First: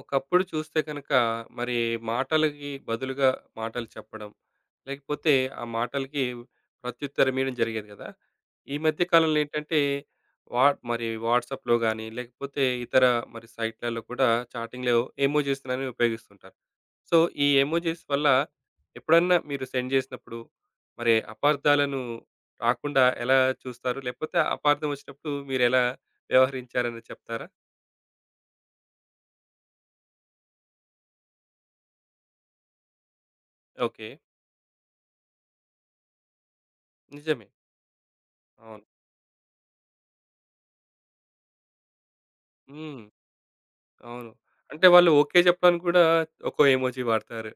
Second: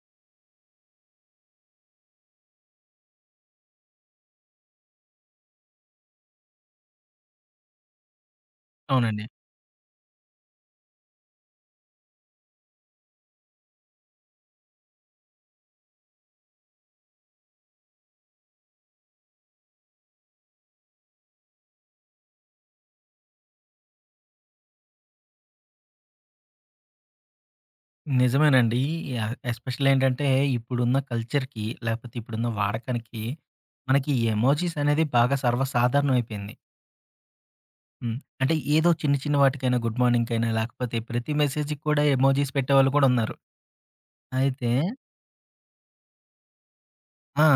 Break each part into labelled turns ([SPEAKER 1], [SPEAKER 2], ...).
[SPEAKER 1] ఒకప్పుడు చూస్తే కనుక మరి మాటలకి బదులుగా మాటలు చెప్పడం, లేకపోతే ఆ మాటలకి ప్రత్యుత్తరం ఇయడం జరిగేది కదా! ఈ మధ్య
[SPEAKER 2] అవునండి.
[SPEAKER 1] కాలంలో ఏంటంటే వా మరి వాట్సాప్‌లో గాని, లేకపోతే ఇతర మరి సైట్‌లలో కూడా చాటింగ్‌లో ఎమోజిస్‌లని ఉపయోగిస్తుంటారు. సో, ఈ ఎమోజిస్ వల్ల ఎప్పుడన్నా మీరు సెండ్ చేసినప్పుడు మరి అపార్థాలను రాకుండా ఎలా చూస్తారు? లేకపోతే అపార్థం వచ్చినప్పుడు మీరెలా వ్యవహరించారని చెప్తారా?
[SPEAKER 2] నిజమేనండి. ఈ ఎ ఎస్పెషల్లీ ఏంటంటే, ఇప్పుడున్న కల్చర్‌కి లేకపోతే ఇప్పుడున్న వాడకానికి
[SPEAKER 1] ఓకే.
[SPEAKER 2] మనకి ఈ ఎమోజీస్ అనేది బాగా సర్వసాధారణం అయిపోయింది.
[SPEAKER 1] నిజమే.
[SPEAKER 2] హ్మ్. అంటే
[SPEAKER 1] అవును.
[SPEAKER 2] ఏదో చిన్న చిన్న వాటికైనా గుడ్ మార్నింగ్‌కైనా లేకపోతే ప్రతి మెసేజ్‌కి కూడా ఎమోజీస్ పెట్టేవాళ్ళు
[SPEAKER 1] హ్మ్.
[SPEAKER 2] కూడా ఉన్నారు.
[SPEAKER 1] అవును.
[SPEAKER 2] అయితే
[SPEAKER 1] అంటే వాళ్ళు ఓకే చెప్పడానికి కూడా ఒక్కో ఎమోజి
[SPEAKER 2] ఆ,
[SPEAKER 1] వాడతారు.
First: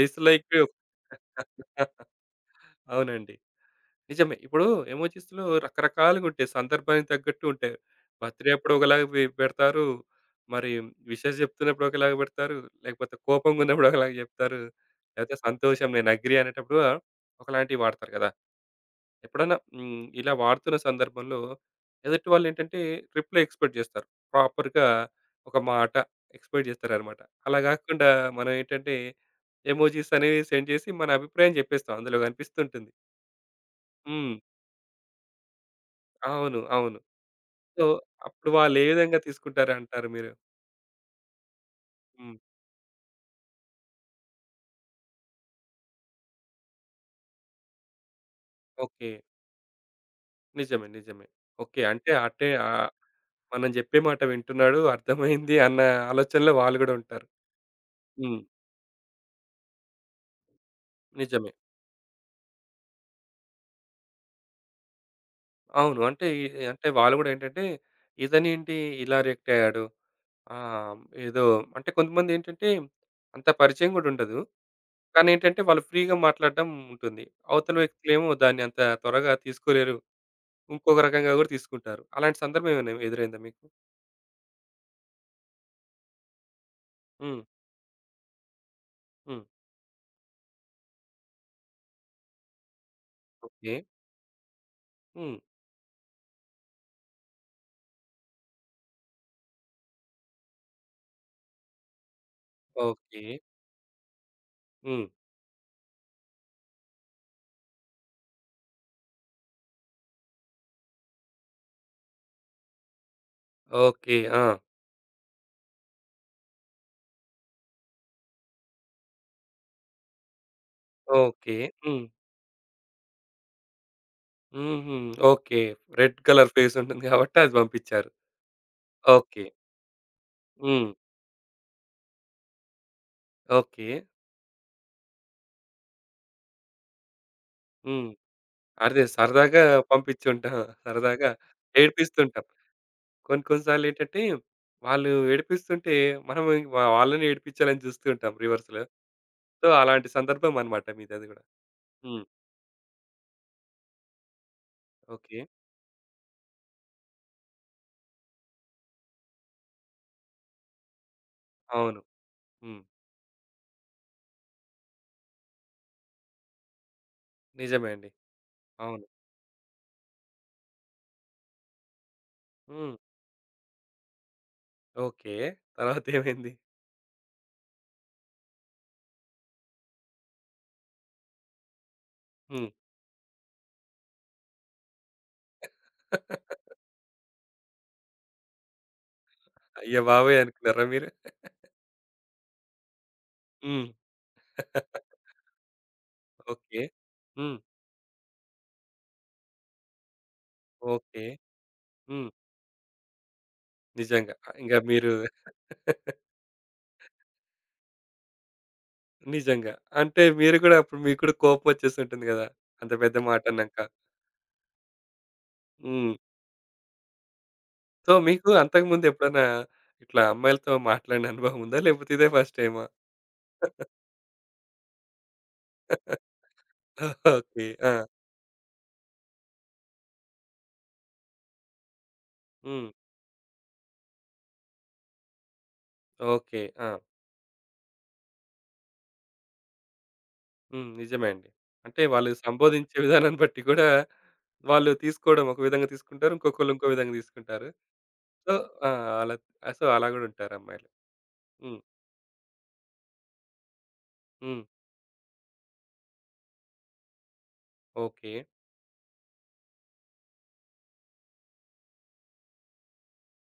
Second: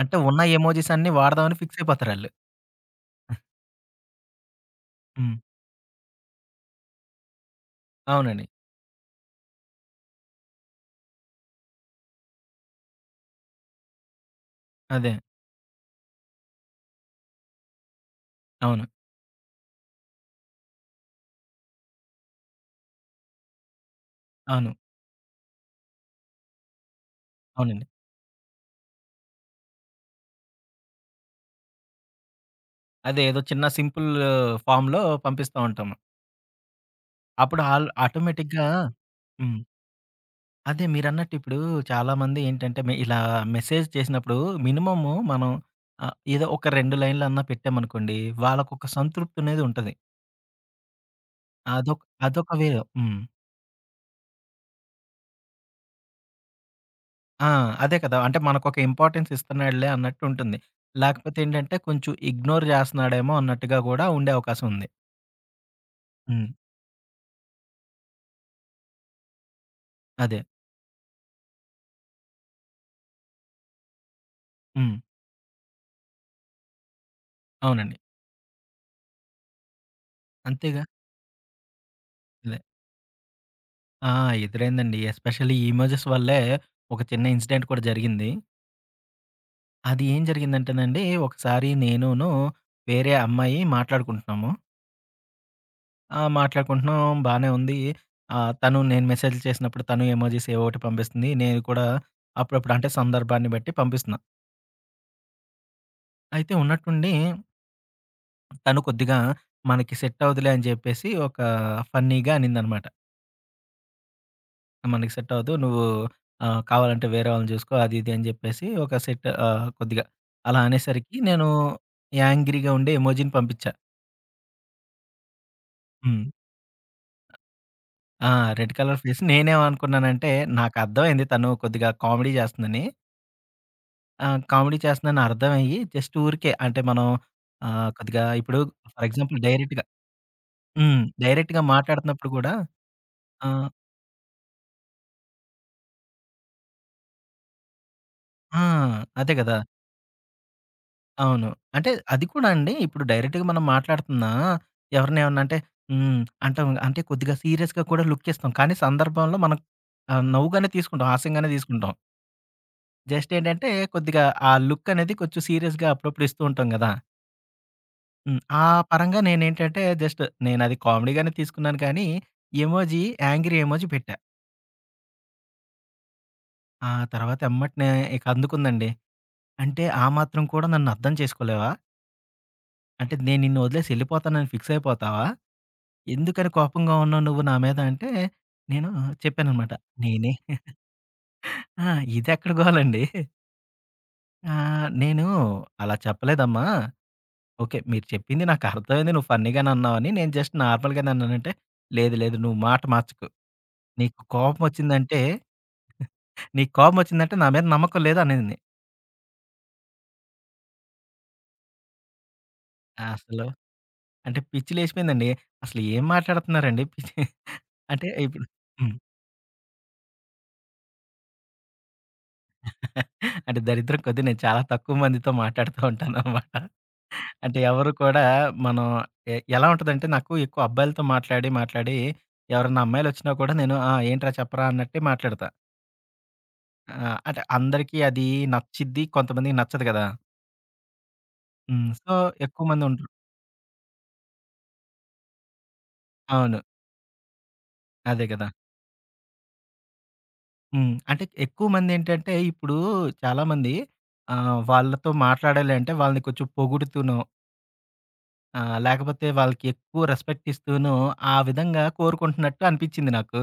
[SPEAKER 2] అంటే ఉన్న ఎమోజీస్ అన్నీ వాడదామని ఫిక్స్ అయిపోతారాళ్ళు.
[SPEAKER 1] అవునండి. నిజమే. ఇప్పుడు
[SPEAKER 2] హ్మ్.
[SPEAKER 1] ఎమోజిస్‌లో రకరకాలుగుంటాయి. సందర్భానికి తగ్గట్టు ఉంటాయి.
[SPEAKER 2] అవునండి.
[SPEAKER 1] బర్త్‌డే అప్పుడు ఒకలాగా పెడతారు. మరి విషెస్ చెప్తున్నప్పుడు ఒకలాగా పెడతారు. లేకపోతే కోపంగున్నప్పుడు ఒకలాగా చెప్తారు.
[SPEAKER 2] అదే.
[SPEAKER 1] లేకపోతే సంతోషం నేను అగ్రీ అనేటప్పుడు ఒకలాంటివి వాడతారు కదా!
[SPEAKER 2] అవును.
[SPEAKER 1] ఎప్పుడైనా ఇలా వాడుతున్న సందర్భంలో ఎదుటి వాళ్ళేంటంటే రిప్లై ఎక్స్‌పెక్ట్ జేస్తారు.
[SPEAKER 2] అవును.
[SPEAKER 1] ప్రాపర్‌గా ఒక మాట ఎక్స్‌పెక్ట్ జేస్తారనమాట. అలా
[SPEAKER 2] అవునండి.
[SPEAKER 1] గాకుండా మనం ఏంటంటే ఎమోజీస్ అనేవి సెండ్ చేసి మన అభిప్రాయం జెప్పేస్తాం. అందులో గనిపిస్తుంటుంది.
[SPEAKER 2] అదే ఏదో చిన్న సింపుల్
[SPEAKER 1] హ్మ్.
[SPEAKER 2] ఫార్మ్‌లో పంపిస్తా ఉంటాము.
[SPEAKER 1] అవును. అవును.
[SPEAKER 2] అప్పుడు
[SPEAKER 1] సో,
[SPEAKER 2] ఆళ్ళు
[SPEAKER 1] అప్పుడు
[SPEAKER 2] ఆటోమేటిక్‌గా
[SPEAKER 1] వాళ్ళే విధంగా
[SPEAKER 2] హ్మ్.
[SPEAKER 1] తీసుకుంటారంటారు మీరు?
[SPEAKER 2] అదే మీరన్నట్టు ఇప్పుడు
[SPEAKER 1] హ్మ్.
[SPEAKER 2] చాలామంది ఏంటంటే, మే ఇలా మెసేజ్ చేసినప్పుడు మినిమమ్ మనం ఏదో ఒక 2 లైన్‌లన్నా పెట్టామనుకోండి, వాళ్ళకొక
[SPEAKER 1] ఓకే.
[SPEAKER 2] సంతృప్తనేది ఉంటది.
[SPEAKER 1] నిజమే. నిజమే. ఓకే.
[SPEAKER 2] అదొక
[SPEAKER 1] అంటే అటే
[SPEAKER 2] అదొక వే
[SPEAKER 1] ఆహ్,
[SPEAKER 2] హ్మ్.
[SPEAKER 1] మనం జెప్పే మాట వింటున్నాడు అర్థమైంది అన్న ఆలోచనలో వాళ్ళు గూడా ఉంటారు.
[SPEAKER 2] ఆ! అదే కదా! అంటే
[SPEAKER 1] హ్మ్.
[SPEAKER 2] మనకొక ఇంపార్టెన్స్ ఇస్తున్నాడులే అన్నట్టుంటుంది. లేకపోతే
[SPEAKER 1] నిజమే.
[SPEAKER 2] ఏంటంటే, కొంచెం ఇగ్నోర్ జేస్తన్నాడేమో అన్నట్టుగా గూడా ఉండే అవకాశం ఉంది.
[SPEAKER 1] అవును. అంటే ఈ
[SPEAKER 2] హ్మ్.
[SPEAKER 1] అంటే వాళ్ళు గూడా ఏంటంటే, ఇతనేంటి ఇలా రియాక్ట్ అయ్యాడు.
[SPEAKER 2] అదే.
[SPEAKER 1] ఆహ్, ఏదో అంటే కొంతమందేంటంటే, అంత పరిచయం గూడా ఉండదు.
[SPEAKER 2] హ్మ్.
[SPEAKER 1] కానీ ఏంటంటే, వాళ్ళు ఫ్రీగా మాట్లాడడం ఉంటుంది. అవతల
[SPEAKER 2] అవునండి.
[SPEAKER 1] వ్యక్తులేమో దాన్ని అంత త్వరగా తీసుకోలేరు.
[SPEAKER 2] అంతేగా!
[SPEAKER 1] ఇంకొక రకంగా గూడా తీసుకుంటారు. అలాంటి
[SPEAKER 2] అదే.
[SPEAKER 1] సందర్భం ఏమైనా ఎదురైందా మీకు?
[SPEAKER 2] ఆ! ఎదురైందండి. ఎస్పెషల్లీ ఈ ఇమోజెస్ వల్లే ఒక చిన్న
[SPEAKER 1] హ్మ్.
[SPEAKER 2] ఇన్సిడెంట్ కూడా జరిగింది.
[SPEAKER 1] హ్మ్.
[SPEAKER 2] అది ఏం జరిగిందంటేనండి, ఒకసారి నేనును, వేరే అమ్మాయి
[SPEAKER 1] ఓకే.
[SPEAKER 2] మాట్లాడుకుంటున్నాము.
[SPEAKER 1] హ్మ్.
[SPEAKER 2] మాట్లాడుకుంటున్నాం బానే ఉంది. తను నేను మెసేజ్‌లు చేసినప్పుడు తను ఎమోజిస్ ఏవో ఒకటి పంపిస్తుంది. నేను కూడా అప్పుడప్పుడు అంటే
[SPEAKER 1] ఓకే.
[SPEAKER 2] సందర్భాన్ని బట్టి పంపిస్తున్నా.
[SPEAKER 1] హ్మ్.
[SPEAKER 2] అయితే ఉన్నట్టుండి తను కొద్దిగా మనకి సెట్ అవ్వదులే అని జెప్పేసి ఒక ఫన్నీగా అనిందనమాట.
[SPEAKER 1] ఓకే. ఆ!
[SPEAKER 2] మనకి సెట్ అవ్వదు. నువ్వు కావాలంటే వేరే వాళ్ళని జూసుకో అది ఇది అని జెప్పేసి ఒక సెట్ కొద్దిగా అలా అనేసరికి నేను
[SPEAKER 1] ఓకే. హ్మ్.
[SPEAKER 2] యాంగ్రీగా ఉండే ఎమోజిని పంపించా.
[SPEAKER 1] హుహు. Okay. Red
[SPEAKER 2] hmm.
[SPEAKER 1] Colour face ఉంటుంది గాబట్టి అది పంపించారు.
[SPEAKER 2] ఆ! Red colour face.
[SPEAKER 1] ఓకే.
[SPEAKER 2] నేనేమనుకున్నానంటే,
[SPEAKER 1] హ్మ్.
[SPEAKER 2] నాకర్థమైంది తను కొద్దిగా కామెడీ చేస్తుందని.
[SPEAKER 1] ఓకే.
[SPEAKER 2] ఆ! కామెడీ చేస్తుందని అర్థమయ్యి, జస్ట్ ఊరికే అంటే మనం
[SPEAKER 1] హ్మ్.
[SPEAKER 2] కొద్దిగా ఇప్పుడు
[SPEAKER 1] అదే
[SPEAKER 2] ఫర్ ఎగ్జాంపుల్
[SPEAKER 1] సరదాగా
[SPEAKER 2] డైరెక్ట్‌గా
[SPEAKER 1] పంపించుంటాం.
[SPEAKER 2] హ్మ్.
[SPEAKER 1] సరదాగా
[SPEAKER 2] డైరెక్ట్‌గా మాట్లాడుతున్నప్పుడు
[SPEAKER 1] ఏడిపిస్తుంటాం.
[SPEAKER 2] కూడా
[SPEAKER 1] కొన్ని కొన్ని
[SPEAKER 2] ఆహ్,
[SPEAKER 1] సార్లేంటంటే, వాళ్ళు ఏడిపిస్తుంటే మనం ఇంక వాళ్ళని ఏడిపించాలని చూస్తూ ఉంటాం
[SPEAKER 2] ఆ!
[SPEAKER 1] రివర్స్‌లో.
[SPEAKER 2] అదే కదా!
[SPEAKER 1] సో, అలాంటి సందర్భం అన్నమాట మీదది గూడా.
[SPEAKER 2] అవును. అంటే
[SPEAKER 1] హ్మ్.
[SPEAKER 2] అది కూడా అండి, ఇప్పుడు డైరెక్ట్‌గా మనం మాట్లాడుతున్నా
[SPEAKER 1] ఓకే.
[SPEAKER 2] ఎవరినేమన్నా అంటే హ్మ్. అంటాం అంటే కొద్దిగా సీరియస్‌గా కూడా లుక్కిస్తాం. కానీ సందర్భంలో మనం నవ్వుగానే తీసుకుంటాం. హాస్యంగానే తీసుకుంటాం.
[SPEAKER 1] అవును. హ్మ్.
[SPEAKER 2] జస్ట్ ఏంటంటే, కొద్దిగా ఆ లుక్ అనేది కొంచెం సీరియస్‌గా అప్పుడప్పుడు ఇస్తూ ఉంటాం కదా!
[SPEAKER 1] నిజమే అండి.
[SPEAKER 2] హ్మ్. ఆ
[SPEAKER 1] అవును.
[SPEAKER 2] పరంగా నేనేంటంటే జస్ట్ నేనది కామెడీగానే తీసుకున్నాను కానీ,
[SPEAKER 1] హ్మ్.
[SPEAKER 2] ఎమోజి యాంగ్రీ ఎమోజి పెట్టా.
[SPEAKER 1] ఓకే. తర్వాత ఏమైంది?
[SPEAKER 2] ఆ తర్వాత ఎమ్మటనే ఇక అందుకుందండి. అంటే ఆ మాత్రం కూడా నన్ను అర్థం చేసుకోలేవా?
[SPEAKER 1] హ్మ్.
[SPEAKER 2] అంటే నేను నిన్ను వదిలేసి ఎళ్ళిపోతానని ఫిక్స్ అయిపోతావా? ఎందుకని కోపంగా ఉన్నావు నువ్వు నా మీద అంటే, నేను చెప్పాననమాట.
[SPEAKER 1] అయ్య
[SPEAKER 2] నేనే
[SPEAKER 1] బాబోయ్! అనుకున్నారా మీరు?
[SPEAKER 2] ఆ! ఇదెక్కడ గోలండి.
[SPEAKER 1] హ్మ్.
[SPEAKER 2] నేను అలా చెప్పలేదమ్మా.
[SPEAKER 1] ఓకే. హ్మ్.
[SPEAKER 2] ఓకే. మీరు చెప్పింది నాకు అర్థమైంది. నువ్వు ఫన్నీగానే అన్నావని నేను జస్ట్ నార్మల్‌గానే
[SPEAKER 1] ఓకే.
[SPEAKER 2] అన్నానంటే, లేదు
[SPEAKER 1] హ్మ్.
[SPEAKER 2] లేదు నువ్వు మాట మార్చకు. నీకు
[SPEAKER 1] నిజంగా. ఇంగ మీరు
[SPEAKER 2] కోపమొచ్చిందంటే, నీకు కోపమొచ్చిందంటే నా మీద నమ్మకం లేదు అనింది.
[SPEAKER 1] నిజంగా. అంటే మీరు గూడా అప్పుడు మీకు కూడా కోపం వచ్చేసుంటుంది గదా! అంత పెద్ద మాట
[SPEAKER 2] అసలు
[SPEAKER 1] అన్నాక.
[SPEAKER 2] అంటే పిచ్చి లేసిపోయిందండి. అసలు ఏం
[SPEAKER 1] హ్మ్.
[SPEAKER 2] మాట్లాడుతున్నారండి? పిచ్చి అంటే
[SPEAKER 1] సో,
[SPEAKER 2] ఇప్పుడు
[SPEAKER 1] మీకు
[SPEAKER 2] హ్మ్.
[SPEAKER 1] అంతకుముందు ఎప్పుడైనా ఇట్లా అమ్మాయిలతో మాట్లాడిన అనుభవం ఉందా? లేకపోతే ఇదే ఫస్ట్ టైమా?
[SPEAKER 2] అంటే దరిద్రం కొద్దీ నేను చాలా తక్కువ మందితో మాట్లాడుతూ ఉంటాననమాట. అంటే
[SPEAKER 1] ఓకే.
[SPEAKER 2] ఎవరు
[SPEAKER 1] ఆ!
[SPEAKER 2] కూడా మనం ఎలా ఉంటదంటే నాకు ఎక్కువ అబ్బాయిలతో మాట్లాడి ఎవరన్నా
[SPEAKER 1] హ్మ్.
[SPEAKER 2] అమ్మాయిలొచ్చినా కూడా నేను ఆ! ఏంట్రా చెప్పరా అన్నట్టే మాట్లాడతా.
[SPEAKER 1] ఓకే. ఆ!
[SPEAKER 2] ఆ! అంటే అందరికీ అది నచ్చిద్ది. కొంతమందికి నచ్చదు గదా!
[SPEAKER 1] హ్మ్. నిజమే అండి.
[SPEAKER 2] హ్మ్.
[SPEAKER 1] అంటే
[SPEAKER 2] సో,
[SPEAKER 1] వాళ్ళు
[SPEAKER 2] ఎక్కువ మంది
[SPEAKER 1] సంబోధించే
[SPEAKER 2] ఉంటారు.
[SPEAKER 1] విధానాన్ని బట్టి గూడా వాళ్ళు తీసుకోవడం ఒక విధంగా తీసుకుంటారు.
[SPEAKER 2] అవును.
[SPEAKER 1] ఇంకొకళ్ళు ఇంకో విధంగా తీసుకుంటారు.
[SPEAKER 2] అదే గదా!
[SPEAKER 1] సో, ఆ! అలా సో, అలా గూడా ఉంటారు అమ్మాయిలు.
[SPEAKER 2] హ్మ్. అంటే ఎక్కువ
[SPEAKER 1] హ్మ్.
[SPEAKER 2] మందేంటంటే ఇప్పుడు చాలామంది
[SPEAKER 1] హ్మ్.
[SPEAKER 2] వాళ్ళతో మాట్లాడాలి అంటే వాళ్ళని కొంచెం పొగుడుతూనో
[SPEAKER 1] ఓకే.
[SPEAKER 2] లేకపోతే వాళ్ళకి ఎక్కువ రెస్పెక్ట్ ఇస్తూనో ఆ విధంగా కోరుకుంటున్నట్టు అనిపిచ్చింది నాకు.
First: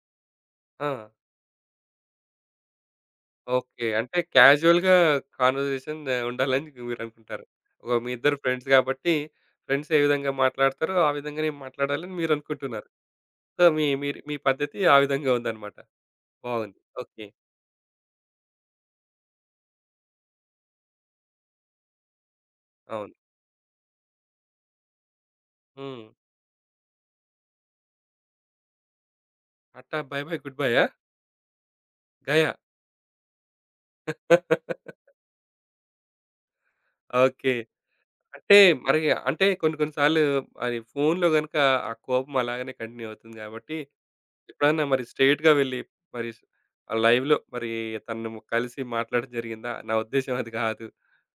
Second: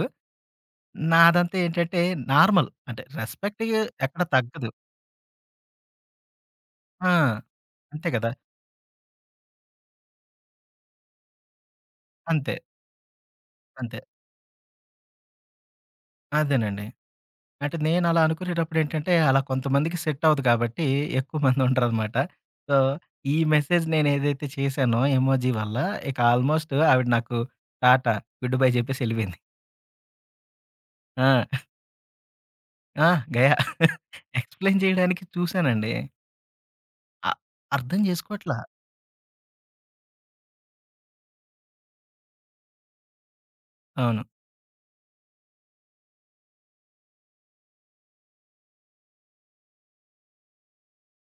[SPEAKER 1] ఆ!
[SPEAKER 2] నాదంతా ఏంటంటే నార్మల్ అంటే రెస్పెక్ట్
[SPEAKER 1] ఓకే. అంటే
[SPEAKER 2] ఎక్కడ తగ్గదు.
[SPEAKER 1] క్యాజువల్‌గా కాన్వర్జేషన్ ఆహ్, ఉండాలని
[SPEAKER 2] ఆ!
[SPEAKER 1] మీరనుకుంటారు. ఒక
[SPEAKER 2] అంతే
[SPEAKER 1] మీ
[SPEAKER 2] కదా!
[SPEAKER 1] ఇద్దరు ఫ్రెండ్స్ కాబట్టి, ఫ్రెండ్స్ ఏ విధంగా మాట్లాడతారో, ఆ విధంగానే మాట్లాడాలని
[SPEAKER 2] అంతే.
[SPEAKER 1] మీరనుకుంటున్నారు. సో, మీ
[SPEAKER 2] అంతే.
[SPEAKER 1] మీరు మీ పద్ధతి ఆ విధంగా ఉందన్నమాట. బాగుంది.
[SPEAKER 2] అదేనండి.
[SPEAKER 1] ఓకే.
[SPEAKER 2] అంటే నేనలా అనుకునేటప్పుడేంటంటే, అలా కొంతమందికి సెట్ అవ్వదు కాబట్టి, ఎక్కువ మంది ఉండరనమాట. సో,
[SPEAKER 1] అవును.
[SPEAKER 2] ఈ మెసేజ్ నేనేదైతే చేశానో ఎమోజి వల్ల,
[SPEAKER 1] హ్మ్.
[SPEAKER 2] ఇక ఆల్‌మోస్ట్ ఆవిడ నాకు టాటా, గుడ్ బై చెప్పేసి ఎళ్ళిపోయింది.
[SPEAKER 1] టాటా, బై బై, గుడ్ బయ్‌యా?
[SPEAKER 2] ఆ!
[SPEAKER 1] గయా.
[SPEAKER 2] ఆ! గయా. ఎక్స్‌ప్లెయిన్ చేయడానికి చూసానండి. అ
[SPEAKER 1] ఓకే.
[SPEAKER 2] అర్థం
[SPEAKER 1] అంటే
[SPEAKER 2] చేసుకోవట్లా.
[SPEAKER 1] మరి అంటే కొన్ని కొన్ని సార్లు మరి ఫోన్‌లో గనుక ఆ కోపం అలాగనే కంటిన్యూ అవుతుంది కాబట్టి
[SPEAKER 2] అవును.
[SPEAKER 1] ఎప్పుడన్నా మరి స్ట్రెయిట్‌గా వెళ్ళి మరి లైవ్‌లో మరి తనను కలిసి మాట్లాడడం జరిగిందా? నా ఉద్దేశ్యం అది కాదు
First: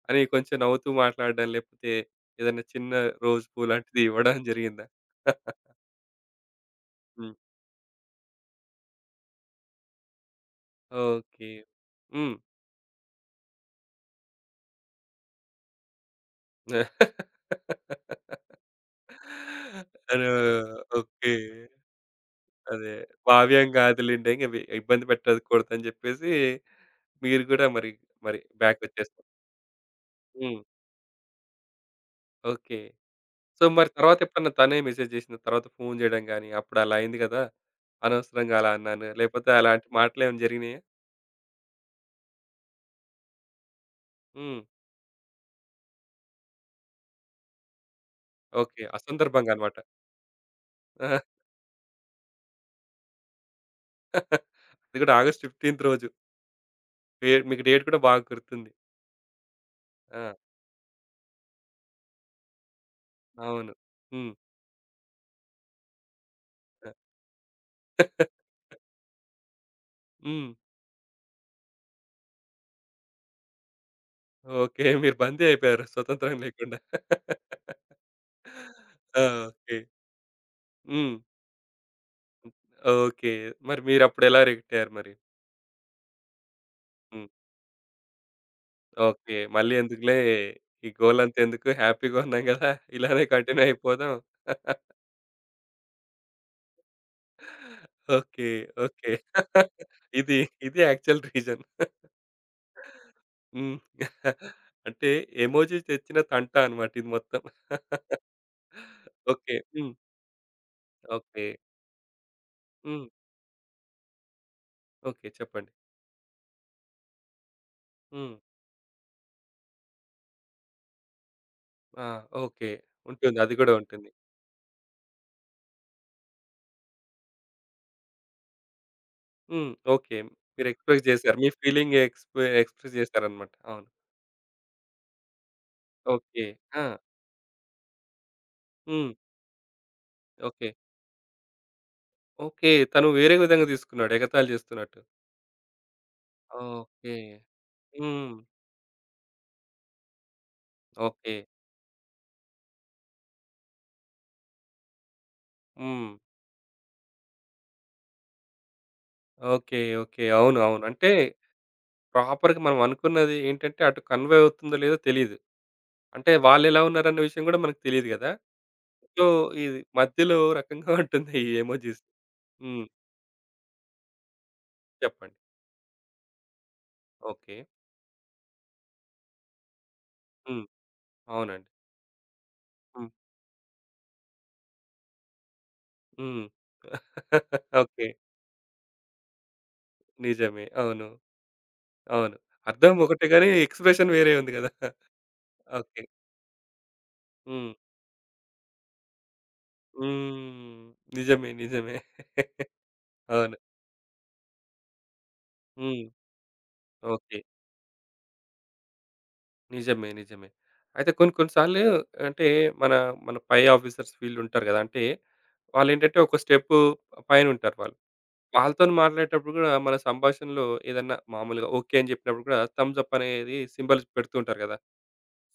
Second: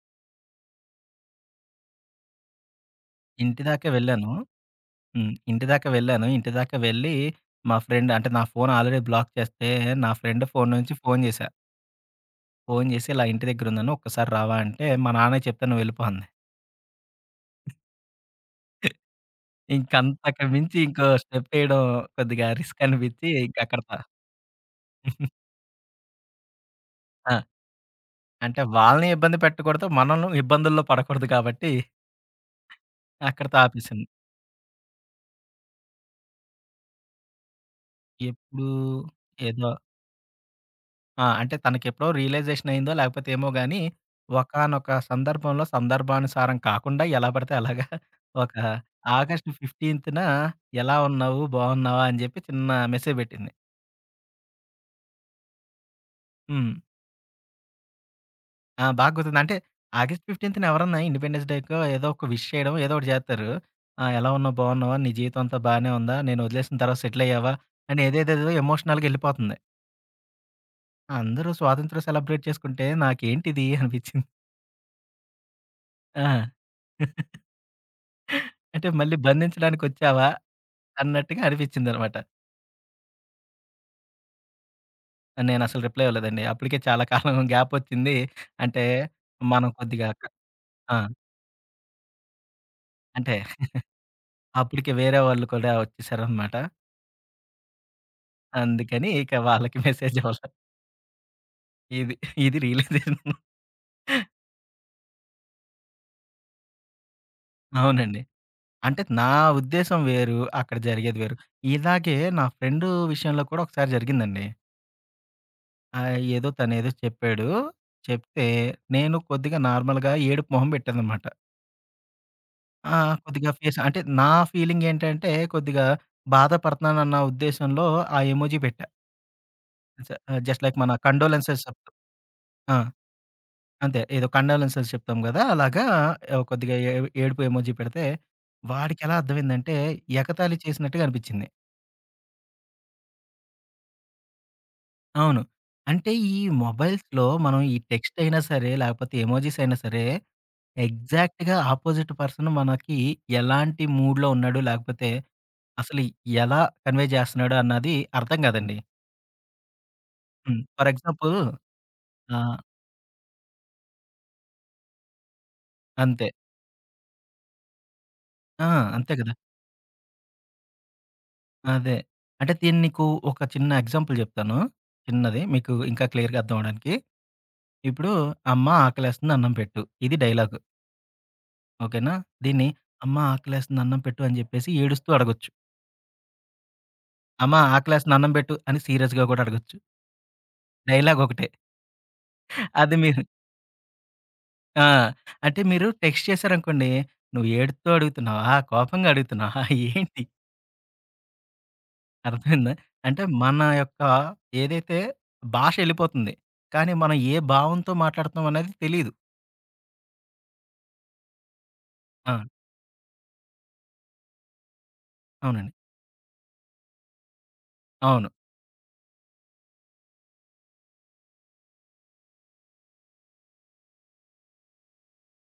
[SPEAKER 1] అని కొంచెం నవ్వుతూ మాట్లాడడం, లేకపోతే ఏదైనా చిన్న రోజ్ పూ
[SPEAKER 2] ఇంటి దాకా
[SPEAKER 1] లాంటిది
[SPEAKER 2] వెళ్ళాను.
[SPEAKER 1] ఇవ్వడం జరిగిందా?
[SPEAKER 2] హ్మ్. ఇంటి దాకా వెళ్ళాను. ఇంటి దాకా వెళ్ళి,
[SPEAKER 1] హ్మ్.
[SPEAKER 2] మా ఫ్రెండ్ అంటే నా ఫోన్ ఆల్రెడీ బ్లాక్ చేస్తే, నా ఫ్రెండ్ ఫోన్ నుంచి ఫోన్ చేశా.
[SPEAKER 1] ఓకే. హ్మ్.
[SPEAKER 2] ఫోన్ చేసి, "ఇలా ఇంటి దగ్గరున్నాను. ఒక్కసారి రావా?" అంటే, మా నాన్నకి చెప్తే "నువ్వు వెళ్ళిపో" అంది.
[SPEAKER 1] అరే!
[SPEAKER 2] ఇంకంతకు మించి ఇంకో
[SPEAKER 1] ఓకే.
[SPEAKER 2] స్టెప్పేయడం కొద్దిగా రిస్క్
[SPEAKER 1] అదే.
[SPEAKER 2] అనిపిచ్చి
[SPEAKER 1] భావ్యం
[SPEAKER 2] ఇంకక్కడతో
[SPEAKER 1] కాదులెండి. ఇంక ఇబ్బంది పెట్టకూడదని చెప్పేసి
[SPEAKER 2] ఆ!
[SPEAKER 1] మీరు కూడా మరి మరి
[SPEAKER 2] అంటే వాళ్ళని
[SPEAKER 1] బ్యాకొచ్చేసారు.
[SPEAKER 2] ఇబ్బంది పెట్టకూడదు. మనల్ని
[SPEAKER 1] హ్మ్.
[SPEAKER 2] ఇబ్బందుల్లో పడకూడదు కాబట్టి
[SPEAKER 1] ఓకే.
[SPEAKER 2] అక్కడితో
[SPEAKER 1] సో, మరి
[SPEAKER 2] ఆపేసింది.
[SPEAKER 1] తర్వాత ఎప్పుడన్నా తనే మెసేజ్ జేసిన తర్వాత ఫోను జేయడం గాని, "అప్పుడు అలా అయింది గదా! అనవసరంగా
[SPEAKER 2] ఎప్పుడు
[SPEAKER 1] అలా అన్నాను." లేపోతే
[SPEAKER 2] ఏదో
[SPEAKER 1] అలాంటి మాటలేమైనా జరిగినాయా?
[SPEAKER 2] ఆ! అంటే తనకెప్పుడో రియలైజేషన్ అయిందో లేకపోతే ఏమో గానీ,
[SPEAKER 1] హ్మ్.
[SPEAKER 2] ఒకానొక సందర్భంలో సందర్భానుసారం కాకుండా ఎలా పడితే అలాగా ఒక
[SPEAKER 1] ఓకే.
[SPEAKER 2] ఆగస్టు
[SPEAKER 1] అసందర్భంగా అన్నమాట.
[SPEAKER 2] 15న ఎలా ఉన్నావు? బాగున్నావా? అని జెప్పి చిన్న మెసేజ్ బెట్టింది.
[SPEAKER 1] అది గూడా ఆగస్ట్ 15థ్ రోజు.
[SPEAKER 2] హ్మ్.
[SPEAKER 1] డే మీకు డేట్ కూడా బాగా గుర్తుంది.
[SPEAKER 2] ఆ! బాగా గుర్తుంది. అంటే
[SPEAKER 1] ఆ!
[SPEAKER 2] ఆగస్ట్ 15థ్‌న ఎవరన్నా ఇండిపెండెన్స్ డేకో ఏదో ఒక విష్ చేయడం ఏదో ఒకటి జేత్తారు.
[SPEAKER 1] అవును.
[SPEAKER 2] ఆ! ఎలా
[SPEAKER 1] హ్మ్.
[SPEAKER 2] ఉన్నావు? బాగున్నావా? నీ జీవితం అంతా బానే ఉందా? నేను వదిలేసిన
[SPEAKER 1] ఆ!
[SPEAKER 2] తర్వాత సెటిల్ అయ్యావా? అని ఏదేదేదో ఎమోషనల్‌గా ఎళ్ళిపోతుంది.
[SPEAKER 1] హ్మ్.
[SPEAKER 2] అందరూ స్వాతంత్రం సెలబ్రేట్ చేసుకుంటే నాకేంటిది అనిపించింది.
[SPEAKER 1] ఓకే. మీరు బందీ అయిపోయారు స్వతంత్రం
[SPEAKER 2] ఆ!
[SPEAKER 1] లేకుండా.
[SPEAKER 2] అంటే మళ్ళీ
[SPEAKER 1] ఆ! ఓకే.
[SPEAKER 2] బంధించడానికొచ్చావా?
[SPEAKER 1] హ్మ్.
[SPEAKER 2] అన్నట్టుగా అనిపించిందనమాట.
[SPEAKER 1] ఓకే. మరి మీరప్పుడెలా రియాక్టయ్యారు మరి?
[SPEAKER 2] నేనసలు రిప్లై ఇవ్వలేదండి. అప్పటికే చాలా
[SPEAKER 1] హ్మ్.
[SPEAKER 2] కాలం గ్యాప్ వచ్చింది. అంటే
[SPEAKER 1] ఓకే.
[SPEAKER 2] మనం
[SPEAKER 1] మళ్ళీ
[SPEAKER 2] కొద్దిగా
[SPEAKER 1] ఎందుకులే
[SPEAKER 2] క
[SPEAKER 1] ఈ
[SPEAKER 2] ఆ!
[SPEAKER 1] గోలంతెందుకు హ్యాపీగా ఉన్నాం గదా! ఇలానే
[SPEAKER 2] అంటే
[SPEAKER 1] కంటిన్యూ అయిపోదాం.
[SPEAKER 2] అప్పటికి వేరే వాళ్ళు కూడా వచ్చేసారనమాట.
[SPEAKER 1] ఓకే.
[SPEAKER 2] అందుకని
[SPEAKER 1] ఓకే.
[SPEAKER 2] ఇక వాళ్ళకి మెసేజ్
[SPEAKER 1] ఇది
[SPEAKER 2] ఇవ్వలే.
[SPEAKER 1] ఇది యాక్చువల్ రీజన్.
[SPEAKER 2] ఇది ఇది రియలైజేషన్.
[SPEAKER 1] హ్మ్. అంటే ఎమోజి తెచ్చిన తంట అన్నమాట ఇది మొత్తం.
[SPEAKER 2] అవునండి. అంటే నా
[SPEAKER 1] ఓకే. హ్మ్.
[SPEAKER 2] ఉద్దేశ్యం వేరు. అక్కడ జరిగేది వేరు.
[SPEAKER 1] ఓకే.
[SPEAKER 2] ఇలాగే నా ఫ్రెండు
[SPEAKER 1] హ్మ్.
[SPEAKER 2] విషయంలో కూడా ఒకసారి జరిగిందండి.
[SPEAKER 1] ఓకే. చెప్పండి.
[SPEAKER 2] ఏదో తనేదో చెప్పాడు.
[SPEAKER 1] హ్మ్.
[SPEAKER 2] చెప్తే నేను కొద్దిగా నార్మల్‌గా ఏడుపు మొహం పెట్టాననమాట.
[SPEAKER 1] ఆ! ఓకే.
[SPEAKER 2] ఆ!
[SPEAKER 1] ఉంటుంది.
[SPEAKER 2] కొద్దిగా
[SPEAKER 1] అది గూడా
[SPEAKER 2] ఫేస్ అంటే
[SPEAKER 1] ఉంటుంది.
[SPEAKER 2] నా ఫీలింగ్ ఏంటంటే కొద్దిగా బాధపడుతున్నానన్న ఉద్దేశంలో ఆ ఎమోజి పెట్టా.
[SPEAKER 1] హ్మ్.
[SPEAKER 2] జ
[SPEAKER 1] ఓకే.
[SPEAKER 2] జస్ట్
[SPEAKER 1] మీరు
[SPEAKER 2] లైక్ మన
[SPEAKER 1] ఎక్స్‌ప్రెస్ జేసారు. మీ
[SPEAKER 2] కండోలెన్సెస్ చెప్తాం.
[SPEAKER 1] ఫీలింగ్ ఎక్స్‌ప్రె
[SPEAKER 2] ఆ!
[SPEAKER 1] ఎక్స్‌ప్రెస్ జేసారన్నమాట. అవును.
[SPEAKER 2] అంతే. ఏదో కండోలెన్సెస్ చెప్తాం గదా! అలాగా ఆహ్,
[SPEAKER 1] ఓకే.
[SPEAKER 2] కొద్దిగా
[SPEAKER 1] ఆ!
[SPEAKER 2] ఏ ఏడుపు ఎమోజి పెడితే,
[SPEAKER 1] హ్మ్.
[SPEAKER 2] వాడికెలా అర్థమైందంటే ఎగతాళి
[SPEAKER 1] ఓకే.
[SPEAKER 2] చేసినట్టుగా అనిపిచ్చింది.
[SPEAKER 1] ఓకే. తను వేరే విధంగా తీసుకున్నాడు. ఎగతాళి చేస్తున్నట్టు.
[SPEAKER 2] అవును. అంటే ఈ
[SPEAKER 1] ఓకే.
[SPEAKER 2] మొబైల్స్‌లో మనం ఈ టెక్స్ట్
[SPEAKER 1] హ్మ్.
[SPEAKER 2] అయినా సరే, లేకపోతే ఎమోజిస్ అయినా సరే,
[SPEAKER 1] ఓకే.
[SPEAKER 2] ఎగ్జాక్ట్‌గా ఆపోజిట్ పర్సన్ మనకి ఎలాంటి మూడ్‌లో ఉన్నాడు, లేకపోతే అసలు
[SPEAKER 1] హ్మ్.
[SPEAKER 2] ఎలా కన్వే చేస్తున్నాడు అన్నది అర్థం గాదండి.
[SPEAKER 1] ఓకే. ఓకే. అవును.
[SPEAKER 2] హ్మ్.
[SPEAKER 1] అవును.
[SPEAKER 2] ఫర్
[SPEAKER 1] అంటే
[SPEAKER 2] ఎగ్జాంపుల్ ఆహ్,
[SPEAKER 1] ప్రాపర్‌గా మనం అనుకున్నది ఏంటంటే అటు కన్వే అవుతుందో లేదో తెలీదు.
[SPEAKER 2] అంతే.
[SPEAKER 1] అంటే వాళ్ళెలా ఉన్నారన్న విషయం గూడా మనకు తెలీదు గదా!
[SPEAKER 2] ఆ! అంతే
[SPEAKER 1] సో,
[SPEAKER 2] గదా!
[SPEAKER 1] ఇది మధ్యలో రకంగా ఉంటుంది ఈ
[SPEAKER 2] అదే.
[SPEAKER 1] ఎమోజిస్.
[SPEAKER 2] అంటే దీన్ని
[SPEAKER 1] హ్మ్.
[SPEAKER 2] నీకు ఒక చిన్న ఎగ్జాంపుల్ జెప్తాను.
[SPEAKER 1] చెప్పండి.
[SPEAKER 2] చిన్నది మీకు ఇంకా క్లియర్‌గా అర్థం అవ్వడానికి.
[SPEAKER 1] ఓకే.
[SPEAKER 2] ఇప్పుడు "అమ్మ ఆకలేస్తుంది అన్నం పెట్టు." ఇది డైలాగు.
[SPEAKER 1] హ్మ్. అవునండి.
[SPEAKER 2] ఓకేనా? దీన్ని
[SPEAKER 1] హ్మ్.
[SPEAKER 2] "అమ్మ ఆకలేస్తుంది అన్నం పెట్టు" అని జెప్పేసి ఏడుస్తూ అడగొచ్చు.
[SPEAKER 1] హ్మ్.
[SPEAKER 2] "అమ్మ
[SPEAKER 1] ఓకే.
[SPEAKER 2] ఆకలేస్తుంది అన్నం పెట్టు" అని సీరియస్‌గా గూడా అడగొచ్చు.
[SPEAKER 1] నిజమే. అవును.
[SPEAKER 2] డైలాగ్ ఒకటే.
[SPEAKER 1] అవును. అర్థం
[SPEAKER 2] అది మీరు
[SPEAKER 1] ఒకటే గాని ఎక్స్‌ప్రెషన్ వేరే ఉంది గదా!
[SPEAKER 2] ఆ! అంటే మీరు
[SPEAKER 1] ఓకే.
[SPEAKER 2] టెక్స్ట్ చేశారనుకోండి, "నువ్వు
[SPEAKER 1] హ్మ్.
[SPEAKER 2] ఏడుత్తూ అడుగుతున్నావా? కోపంగా అడుగుతున్నావా? ఏంటి?"
[SPEAKER 1] హ్మ్. నిజమే. నిజమే.
[SPEAKER 2] అర్థమైందా? అంటే
[SPEAKER 1] అవును.
[SPEAKER 2] మన యొక్క ఏదైతే భాష
[SPEAKER 1] హ్మ్.
[SPEAKER 2] ఎళ్ళిపోతుంది. కానీ మనం ఏ
[SPEAKER 1] ఓకే.
[SPEAKER 2] భావంతో మాట్లాడుతున్నాం అనేది తెలీదు.
[SPEAKER 1] నిజమే. నిజమే. అయితే కొన్ని కొన్ని సార్లు
[SPEAKER 2] ఆ!
[SPEAKER 1] అంటే మన మన పై ఆఫీసర్స్ వీళ్ళుంటారు గదా! అంటే
[SPEAKER 2] అవునండి.
[SPEAKER 1] వాళ్ళేంటంటే ఒక స్టెప్పు పైనుంటారు వాళ్ళు.
[SPEAKER 2] అవును.
[SPEAKER 1] వాళ్ళతోని మాట్లాడేటప్పుడు గూడా మన సంభాషణలో ఏదన్నా మామూలుగా ఓకే అని జెప్పినప్పుడు గూడా థమ్స్ అప్ అనేది సింబల్స్ పెడుతూ ఉంటారు గదా!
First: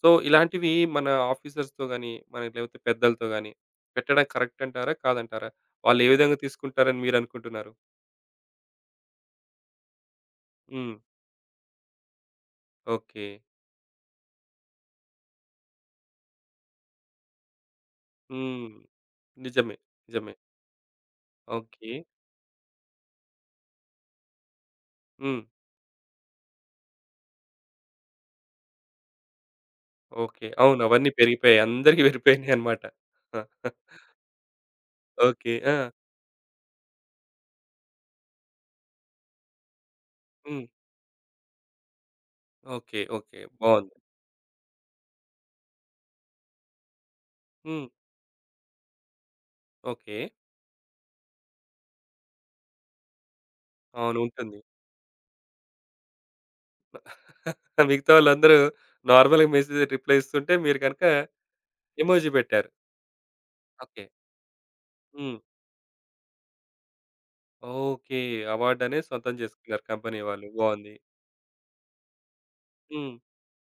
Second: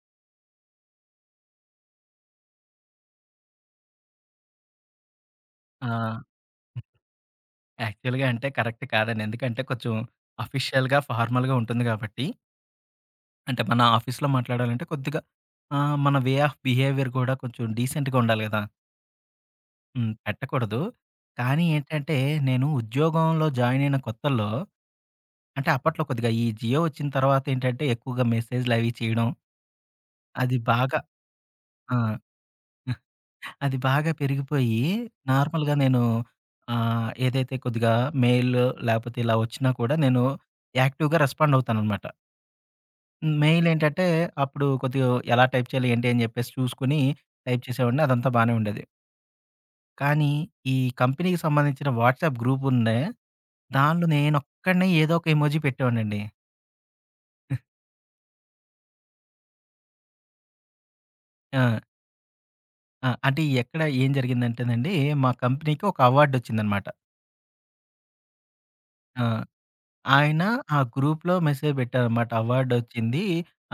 [SPEAKER 1] సో, ఇలాంటివి మన ఆఫీసర్స్‌తో గాని, మన లేకపోతే పెద్దలతో గాని పెట్టడం కరెక్ట్ అంటారా? కాదంటారా?
[SPEAKER 2] ఆ!
[SPEAKER 1] వాళ్ళు ఏ విధంగా తీసుకుంటారని మీరనుకుంటున్నారు?
[SPEAKER 2] యాక్చువల్‌గా అంటే కరెక్ట్ కాదండి. ఎందుకంటే కొంచెం
[SPEAKER 1] హ్మ్.
[SPEAKER 2] అఫీషియల్‌గా, ఫార్మల్‌గా ఉంటుంది కాబట్టి,
[SPEAKER 1] ఓకే.
[SPEAKER 2] అంటే మన ఆఫీస్‌లో మాట్లాడాలంటే కొద్దిగా మన వే ఆఫ్ బిహేవియర్ కూడా కొంచెం డీసెంట్‌గా ఉండాలి గదా!
[SPEAKER 1] హ్మ్. నిజమే.
[SPEAKER 2] హ్మ్.
[SPEAKER 1] నిజమే.
[SPEAKER 2] పెట్టకూడదు. కానీ
[SPEAKER 1] ఓకే.
[SPEAKER 2] ఏంటంటే నేను ఉద్యోగంలో జాయిన్ అయిన కొత్తల్లో
[SPEAKER 1] హ్మ్.
[SPEAKER 2] అంటే అప్పట్లో కొద్దిగా ఈ జియో వచ్చిన తర్వాత ఏంటంటే ఎక్కువగా మెసేజ్‌లవి చేయడం
[SPEAKER 1] ఓకే.
[SPEAKER 2] అది
[SPEAKER 1] అవును.
[SPEAKER 2] బాగా
[SPEAKER 1] అవన్నీ పెరిగిపోయాయి.
[SPEAKER 2] ఆ!
[SPEAKER 1] అందరికీ పెరిగిపోయినాయన్నమాట.
[SPEAKER 2] అది బాగా పెరిగిపోయి
[SPEAKER 1] ఓకే.
[SPEAKER 2] నార్మల్‌గా
[SPEAKER 1] ఆ!
[SPEAKER 2] నేను ఏదైతే కొద్దిగా మెయిల్ లేపోతే ఇలా వచ్చినా కూడా నేను
[SPEAKER 1] హ్మ్.
[SPEAKER 2] యాక్టివ్‌గా రెస్పాండ్ అవుతాననమాట.
[SPEAKER 1] ఓకే. ఓకే.
[SPEAKER 2] మెయిల్
[SPEAKER 1] బావుంది.
[SPEAKER 2] ఏంటంటే అప్పుడు కొద్దిగా ఎలా టైప్ చేయాలి ఏంటి అని చెప్పేసి చూసుకొని టైప్
[SPEAKER 1] హ్మ్.
[SPEAKER 2] చేసేవాడిని. అదంతా బానే ఉండేది.
[SPEAKER 1] ఓకే.
[SPEAKER 2] కానీ ఈ కంపెనీకి సంబంధించిన వాట్సాప్ గ్రూప్ ఉండే. దానిలో
[SPEAKER 1] అవును. ఉంటుంది.
[SPEAKER 2] నేనొక్కడినే ఏదో ఒక ఎమోజి పెట్టేవాడినండి.
[SPEAKER 1] మిగతా వాళ్ళందరూ నార్మల్‌గా మెసేజ్ రిప్లై ఇస్తుంటే మీరు గనుక
[SPEAKER 2] ఆ!
[SPEAKER 1] ఎమోజి పెట్టారు.
[SPEAKER 2] ఆ! అంటే ఎక్కడ
[SPEAKER 1] ఓకే.
[SPEAKER 2] ఏం జరిగిందంటేనండి మా
[SPEAKER 1] హ్మ్.
[SPEAKER 2] కంపెనీకి ఒక అవార్డొచ్చిందనమాట.
[SPEAKER 1] ఓకే. అవార్డ్ అనేది
[SPEAKER 2] ఆ!
[SPEAKER 1] సొంతం చేసుకున్నారు కంపెనీ
[SPEAKER 2] ఆయన
[SPEAKER 1] వాళ్ళు.
[SPEAKER 2] ఆ
[SPEAKER 1] బావుంది.
[SPEAKER 2] గ్రూప్‌లో మెసేజ్ పెట్టారనమాట.
[SPEAKER 1] హ్మ్.
[SPEAKER 2] అవార్డొచ్చింది.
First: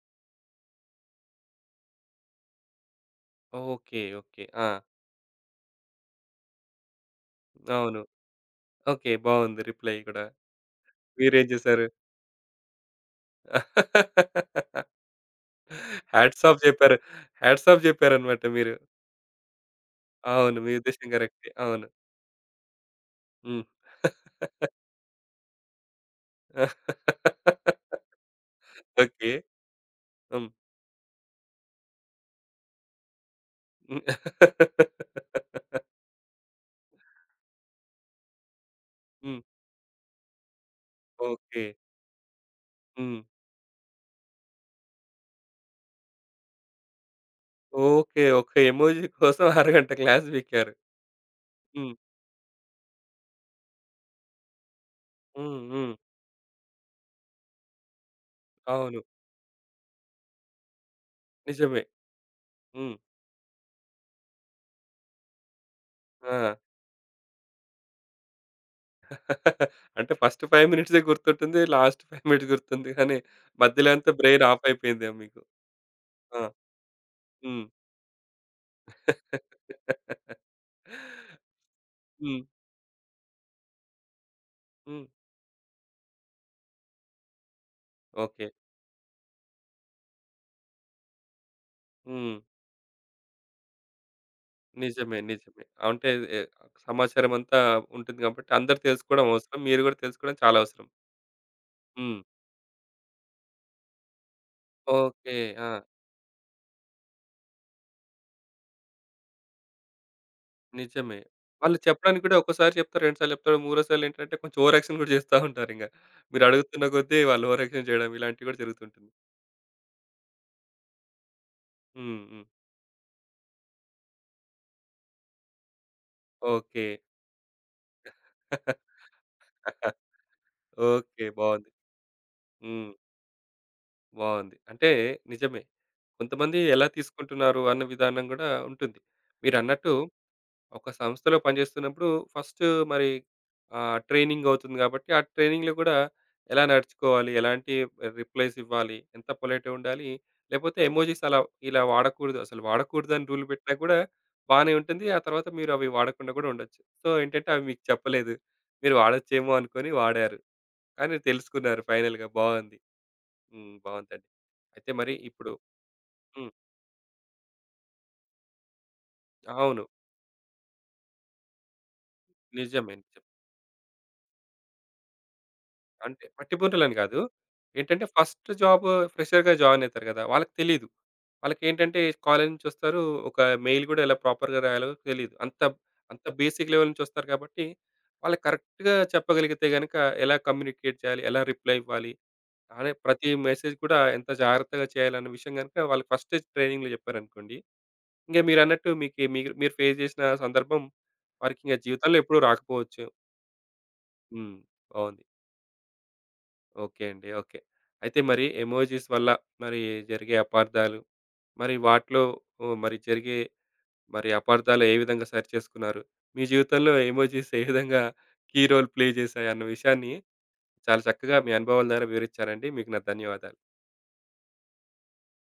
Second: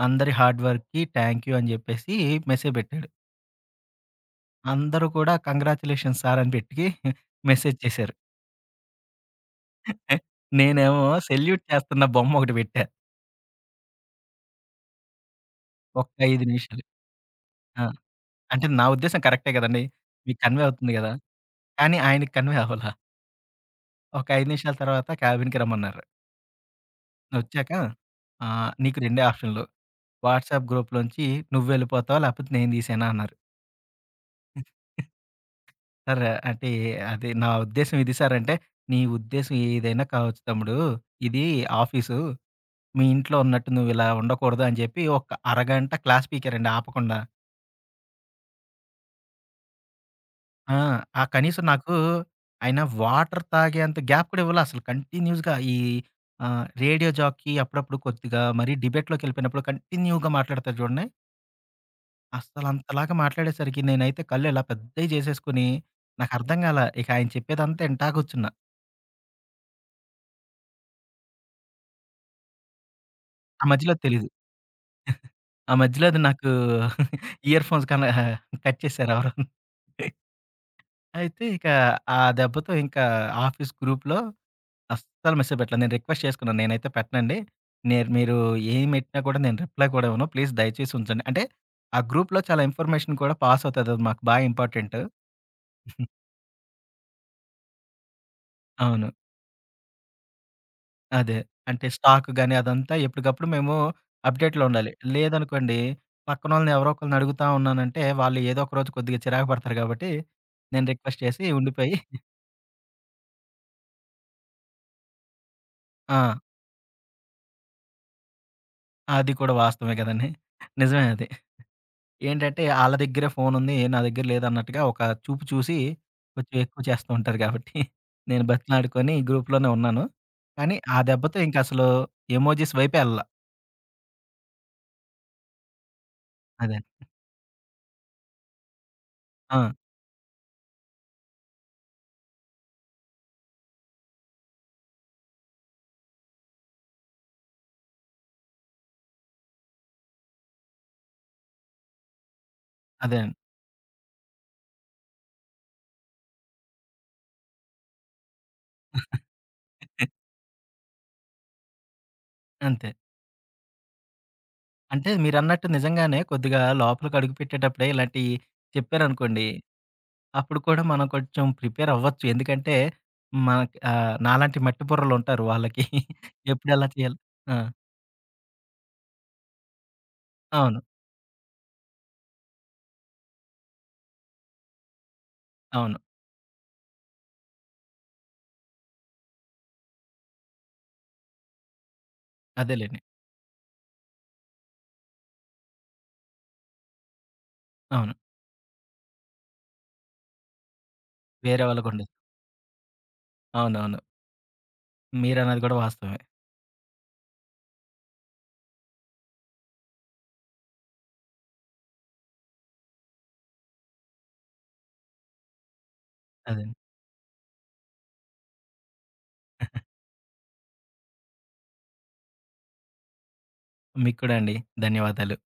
[SPEAKER 2] అందరి హార్డ్ వర్క్‌కి థాంక్ యూ అని చెప్పేసి మెసేజ్ పెట్టాడు.
[SPEAKER 1] ఓకే. ఓకే. ఆ!
[SPEAKER 2] అందరూ కూడా కంగ్రాచ్యులేషన్స్ సార్ అని పెట్టి మెసేజ్
[SPEAKER 1] అవును.
[SPEAKER 2] చేశారు.
[SPEAKER 1] ఓకే. బావుంది రిప్లై కూడా.
[SPEAKER 2] నేనేమో
[SPEAKER 1] మీరేం
[SPEAKER 2] సెల్యూట్
[SPEAKER 1] చేశారు?
[SPEAKER 2] చేస్తున్న బొమ్మ ఒకటి పెట్టా. ఒక్క
[SPEAKER 1] హ్యాట్స్
[SPEAKER 2] 5
[SPEAKER 1] ఆఫ్
[SPEAKER 2] నిమిషాలు.
[SPEAKER 1] చెప్పారు. హ్యాట్స్ ఆఫ్
[SPEAKER 2] ఆ!
[SPEAKER 1] చెప్పారన్నమాట
[SPEAKER 2] అంటే
[SPEAKER 1] మీరు.
[SPEAKER 2] నా ఉద్దేశ్యం కరెక్టే కదండీ. మీకు
[SPEAKER 1] అవును.
[SPEAKER 2] కన్వే
[SPEAKER 1] మీ
[SPEAKER 2] అవుతుంది
[SPEAKER 1] ఉద్దేశ్యం
[SPEAKER 2] కదా!
[SPEAKER 1] కరెక్టే. అవును.
[SPEAKER 2] కానీ ఆయనకి కన్వే అవ్వల.
[SPEAKER 1] హ్మ్.
[SPEAKER 2] ఒక 5 నిమిషాల తర్వాత క్యాబిన్‌కి రమ్మన్నారు. వచ్చాక "నీకు రెండే
[SPEAKER 1] ఓకే.
[SPEAKER 2] ఆప్షన్‌లు.
[SPEAKER 1] హ్మ్.
[SPEAKER 2] వాట్సాప్ గ్రూప్‌లోంచి నువ్వెళ్ళిపోతావా? లేకపోతే నేను తీసేయనా?" అన్నారు.
[SPEAKER 1] హ్మ్.
[SPEAKER 2] సార్ అంటే అది నా ఉద్దేశ్యం ఇది సార్ అంటే, "నీ ఉద్దేశ్యం ఏదైనా కావచ్చు తమ్ముడు. ఇది
[SPEAKER 1] ఓకే.
[SPEAKER 2] ఆఫీసు. మీ
[SPEAKER 1] హ్మ్.
[SPEAKER 2] ఇంట్లో ఉన్నట్టు నువ్విలా ఉండకూడదు" అని చెప్పి ఒక అరగంట క్లాస్ పీకారండి ఆపకుండా.
[SPEAKER 1] ఓకే. ఒక్క ఎమోజి కోసం అరగంట క్లాస్ పీకారు.
[SPEAKER 2] ఆ! ఆ కనీసం
[SPEAKER 1] హ్మ్.
[SPEAKER 2] నాకు ఆయన వాటర్ తాగేంత గ్యాప్ కూడా ఇవ్వలా అసలు. కంటిన్యూస్‌గా
[SPEAKER 1] హ్మ్.
[SPEAKER 2] ఈ
[SPEAKER 1] హ్మ్.
[SPEAKER 2] రేడియో జాకీ అప్పుడప్పుడు కొద్దిగా మరీ
[SPEAKER 1] అవును.
[SPEAKER 2] డిబేట్‌లోకెళ్ళిపోయినప్పుడు కంటిన్యూగా మాట్లాడతారు చూడండి.
[SPEAKER 1] నిజమే. హ్మ్.
[SPEAKER 2] అస్సలంతలాగా మాట్లాడేసరికి నేనైతే కళ్ళు ఇలా పెద్దయి చేసేసుకొని
[SPEAKER 1] ఆ!
[SPEAKER 2] నాకర్థం కాలా. ఇక ఆయన చెప్పేదంతా ఇంటా కూర్చున్నా.
[SPEAKER 1] అంటే ఫస్ట్ 5 మినిట్సే గుర్తుంటుంది. లాస్ట్ 5 మినిట్స్ గుర్తుంది. కానీ
[SPEAKER 2] ఆ
[SPEAKER 1] మధ్యలో
[SPEAKER 2] మధ్యలో
[SPEAKER 1] అంతా
[SPEAKER 2] తెలీదు.
[SPEAKER 1] బ్రెయిన్ ఆఫ్ అయిపోయిందేమో మీకు.
[SPEAKER 2] ఆ మధ్యలో అది
[SPEAKER 1] ఆ!
[SPEAKER 2] నాకు
[SPEAKER 1] హ్మ్.
[SPEAKER 2] ఇయర్ ఫోన్స్ కన కట్ చేశారు ఎవరో. అయితే ఇక ఆ
[SPEAKER 1] హ్మ్.
[SPEAKER 2] దెబ్బతో ఇంకా ఆఫీస్ గ్రూప్‌లో
[SPEAKER 1] హ్మ్.
[SPEAKER 2] అస్సలు మెసేజ్ పెట్టలేదు. నేను రిక్వెస్ట్ చేసుకున్నాను. నేనైతే పెట్టనండి. నేను మీరు
[SPEAKER 1] ఓకే.
[SPEAKER 2] ఏం పెట్టినా కూడా నేను రిప్లై కూడా ఇవ్వను. ప్లీజ్ దయచేసి ఉంచండి. అంటే ఆ
[SPEAKER 1] హ్మ్.
[SPEAKER 2] గ్రూప్‌లో చాలా ఇన్ఫర్మేషన్ కూడా పాస్ అవుతది. అది మాకు బాగా ఇంపార్టెంట్.
[SPEAKER 1] నిజమే. నిజమే. అంటే ఎ సమాచారం అంతా ఉంటుంది గాబట్టి అందరూ
[SPEAKER 2] అవును.
[SPEAKER 1] తెలుసుకోవడం అవసరం. మీరు గూడా తెలుసుకోవడం చాలా అవసరం.
[SPEAKER 2] అదే. అంటే
[SPEAKER 1] హ్మ్.
[SPEAKER 2] స్టాక్ గాని అదంతా ఎప్పటికప్పుడు మేము అప్‌డేట్‌లో ఉండాలి.
[SPEAKER 1] ఓకే. ఆ!
[SPEAKER 2] లేదనుకోండి పక్కనోళ్ళని ఎవరో ఒకళ్ళని అడుగుతా ఉన్నానంటే వాళ్ళు ఏదో ఒక రోజు కొద్దిగా చిరాకు పడతారు కాబట్టి నేను
[SPEAKER 1] నిజమే.
[SPEAKER 2] రిక్వెస్ట్ చేసి
[SPEAKER 1] వాళ్ళు
[SPEAKER 2] ఉండిపోయి
[SPEAKER 1] చెప్పడానికి గూడా ఒక్కోసారి చెప్తారు, 2 సార్లు చెప్తారు, మూడోసారేంటంటే కొంచెం ఓవర్ యాక్షన్ గూడా జేస్తా ఉంటారింక.
[SPEAKER 2] ఆ!
[SPEAKER 1] మీరు అడుగుతున్న కొద్దీ వాళ్ళు ఓవర్ యాక్షన్ చేయడం ఇలాంటివి గూడా జరుగుతుంటుంది.
[SPEAKER 2] అది కూడా వాస్తవమే కదండీ. నిజమే అది.
[SPEAKER 1] హ్మ్. హ్మ్.
[SPEAKER 2] ఏంటంటే ఆళ్ళ దగ్గరే ఫోనుంది నా దగ్గర లేదన్నట్టుగా ఒక చూపు చూసి కొంచెం ఎక్కువ
[SPEAKER 1] ఓకే.
[SPEAKER 2] చేస్తూ ఉంటారు కాబట్టి నేను బతిమలాడుకొని గ్రూప్‌లోనే ఉన్నాను. కానీ ఆ
[SPEAKER 1] ఓకే.
[SPEAKER 2] దెబ్బతో
[SPEAKER 1] బావుంది.
[SPEAKER 2] ఇంకసలు ఎమోజి
[SPEAKER 1] హ్మ్.
[SPEAKER 2] వైపే ఎళ్ళల.
[SPEAKER 1] బావుంది. అంటే నిజమే. కొంతమంది
[SPEAKER 2] అదే.
[SPEAKER 1] ఎలా తీసుకుంటున్నారు అన్న విధానం గూడా ఉంటుంది.
[SPEAKER 2] ఆ!
[SPEAKER 1] మీరన్నట్టు ఒక సంస్థలో పనిచేస్తున్నప్పుడు ఫస్ట్ మరి ఆహ్, ట్రైనింగ్ అవుతుంది కాబట్టి, ఆ ట్రైనింగ్‌లో కూడా ఎలా నడుచుకోవాలి? ఎలాంటి రిప్లైస్ ఇవ్వాలి? ఎంత పొలైట్‌గా ఉండాలి? లేకపోతే ఎమోజిస్ అలా ఇలా వాడకూడదు. అసలు
[SPEAKER 2] అదే
[SPEAKER 1] వాడకూడదని
[SPEAKER 2] అండి.
[SPEAKER 1] రూల్ పెట్టినా కూడా బానే ఉంటుంది. ఆ తర్వాత మీరు అవి వాడకుండా కూడా ఉండొచ్చు. సో, ఏంటంటే అవి మీకు చెప్పలేదు. మీరు వాడొచ్చేమో అనుకోని వాడారు. కానీ తెలుసుకున్నారు ఫైనల్‌గా బావుంది.
[SPEAKER 2] అంతే.
[SPEAKER 1] హ్మ్. బావుందండి. అయితే
[SPEAKER 2] అంటే
[SPEAKER 1] మరి ఇప్పుడు
[SPEAKER 2] మీరన్నట్టు నిజంగానే
[SPEAKER 1] హ్మ్.
[SPEAKER 2] కొద్దిగా లోపలికి అడుగుపెట్టేటప్పుడే ఇలాంటియి చెప్పారనుకోండి.
[SPEAKER 1] అవును.
[SPEAKER 2] అప్పుడు కూడా మనం కొంచెం ప్రిపేర్ అవ్వచ్చు. ఎందుకంటే
[SPEAKER 1] నిజమే. నిజమే.
[SPEAKER 2] మనకి నాలాంటి మట్టి బుర్రలుంటారు వాళ్ళకి.
[SPEAKER 1] అంటే
[SPEAKER 2] ఎప్పుడెలా
[SPEAKER 1] పట్టిపుంటలని
[SPEAKER 2] చేయాలి
[SPEAKER 1] కాదు.
[SPEAKER 2] ఆ!
[SPEAKER 1] ఏంటంటే ఫస్ట్ జాబ్ ఫ్రెషర్‌గా జాయిన్ అయితారు కదా! వాళ్ళకి
[SPEAKER 2] అవును.
[SPEAKER 1] తెలీదు. వాళ్ళకేంటంటే కాలేజీ నుంచొస్తారు. ఒక మెయిల్ గూడా ఎలా ప్రాపర్‌గా రాయాలో తెలీదు. అంత,
[SPEAKER 2] అవును.
[SPEAKER 1] అంత బేసిక్ లెవెల్ నుంచొస్తారు కాబట్టి, వాళ్ళకి కరెక్ట్‌గా చెప్పగలిగితే గనక ఎలా కమ్యూనికేట్ చేయాలి? ఎలా రిప్లై ఇవ్వాలి? అనే
[SPEAKER 2] అదేలెండి.
[SPEAKER 1] ప్రతి మెసేజ్ కూడా ఎంత జాగ్రత్తగా చేయాలన్న విషయం గనుక వాళ్ళకి ఫస్టే ట్రైనింగ్‌లో చెప్పారనుకోండి.
[SPEAKER 2] అవును.
[SPEAKER 1] ఇంక మీరన్నట్టు మీకి మీరు అన్నట్టు మీకు మీరు ఫేస్ చేసిన సందర్భం
[SPEAKER 2] వేరే
[SPEAKER 1] వారికింక
[SPEAKER 2] వాళ్ళకుండదు.
[SPEAKER 1] జీవితంలో ఎప్పుడూ రాకపోవచ్చు.
[SPEAKER 2] అవునవును.
[SPEAKER 1] హ్మ్. బావుంది.
[SPEAKER 2] మీరన్నది కూడా వాస్తవమే.
[SPEAKER 1] ఓకే అండి. ఓకే. అయితే మరి ఎమోజిస్ వల్ల మరి జరిగే అపార్థాలు, మరి వాటిలో ఓహ్! మరి జరిగే మరి అపార్థాలు ఏ విధంగా సరిచేసుకున్నారు? మీ
[SPEAKER 2] అదే.
[SPEAKER 1] జీవితంలో ఎమోజిస్ ఏ విధంగా కీ రోల్ ప్లే చేశాయి అన్న విషయాన్ని చాలా చక్కగా మీ అనుభవాల ద్వారా వివరించారండి. మీకు నా ధన్యవాదాలు.
[SPEAKER 2] మీకు కూడా అండి. ధన్యవాదాలు.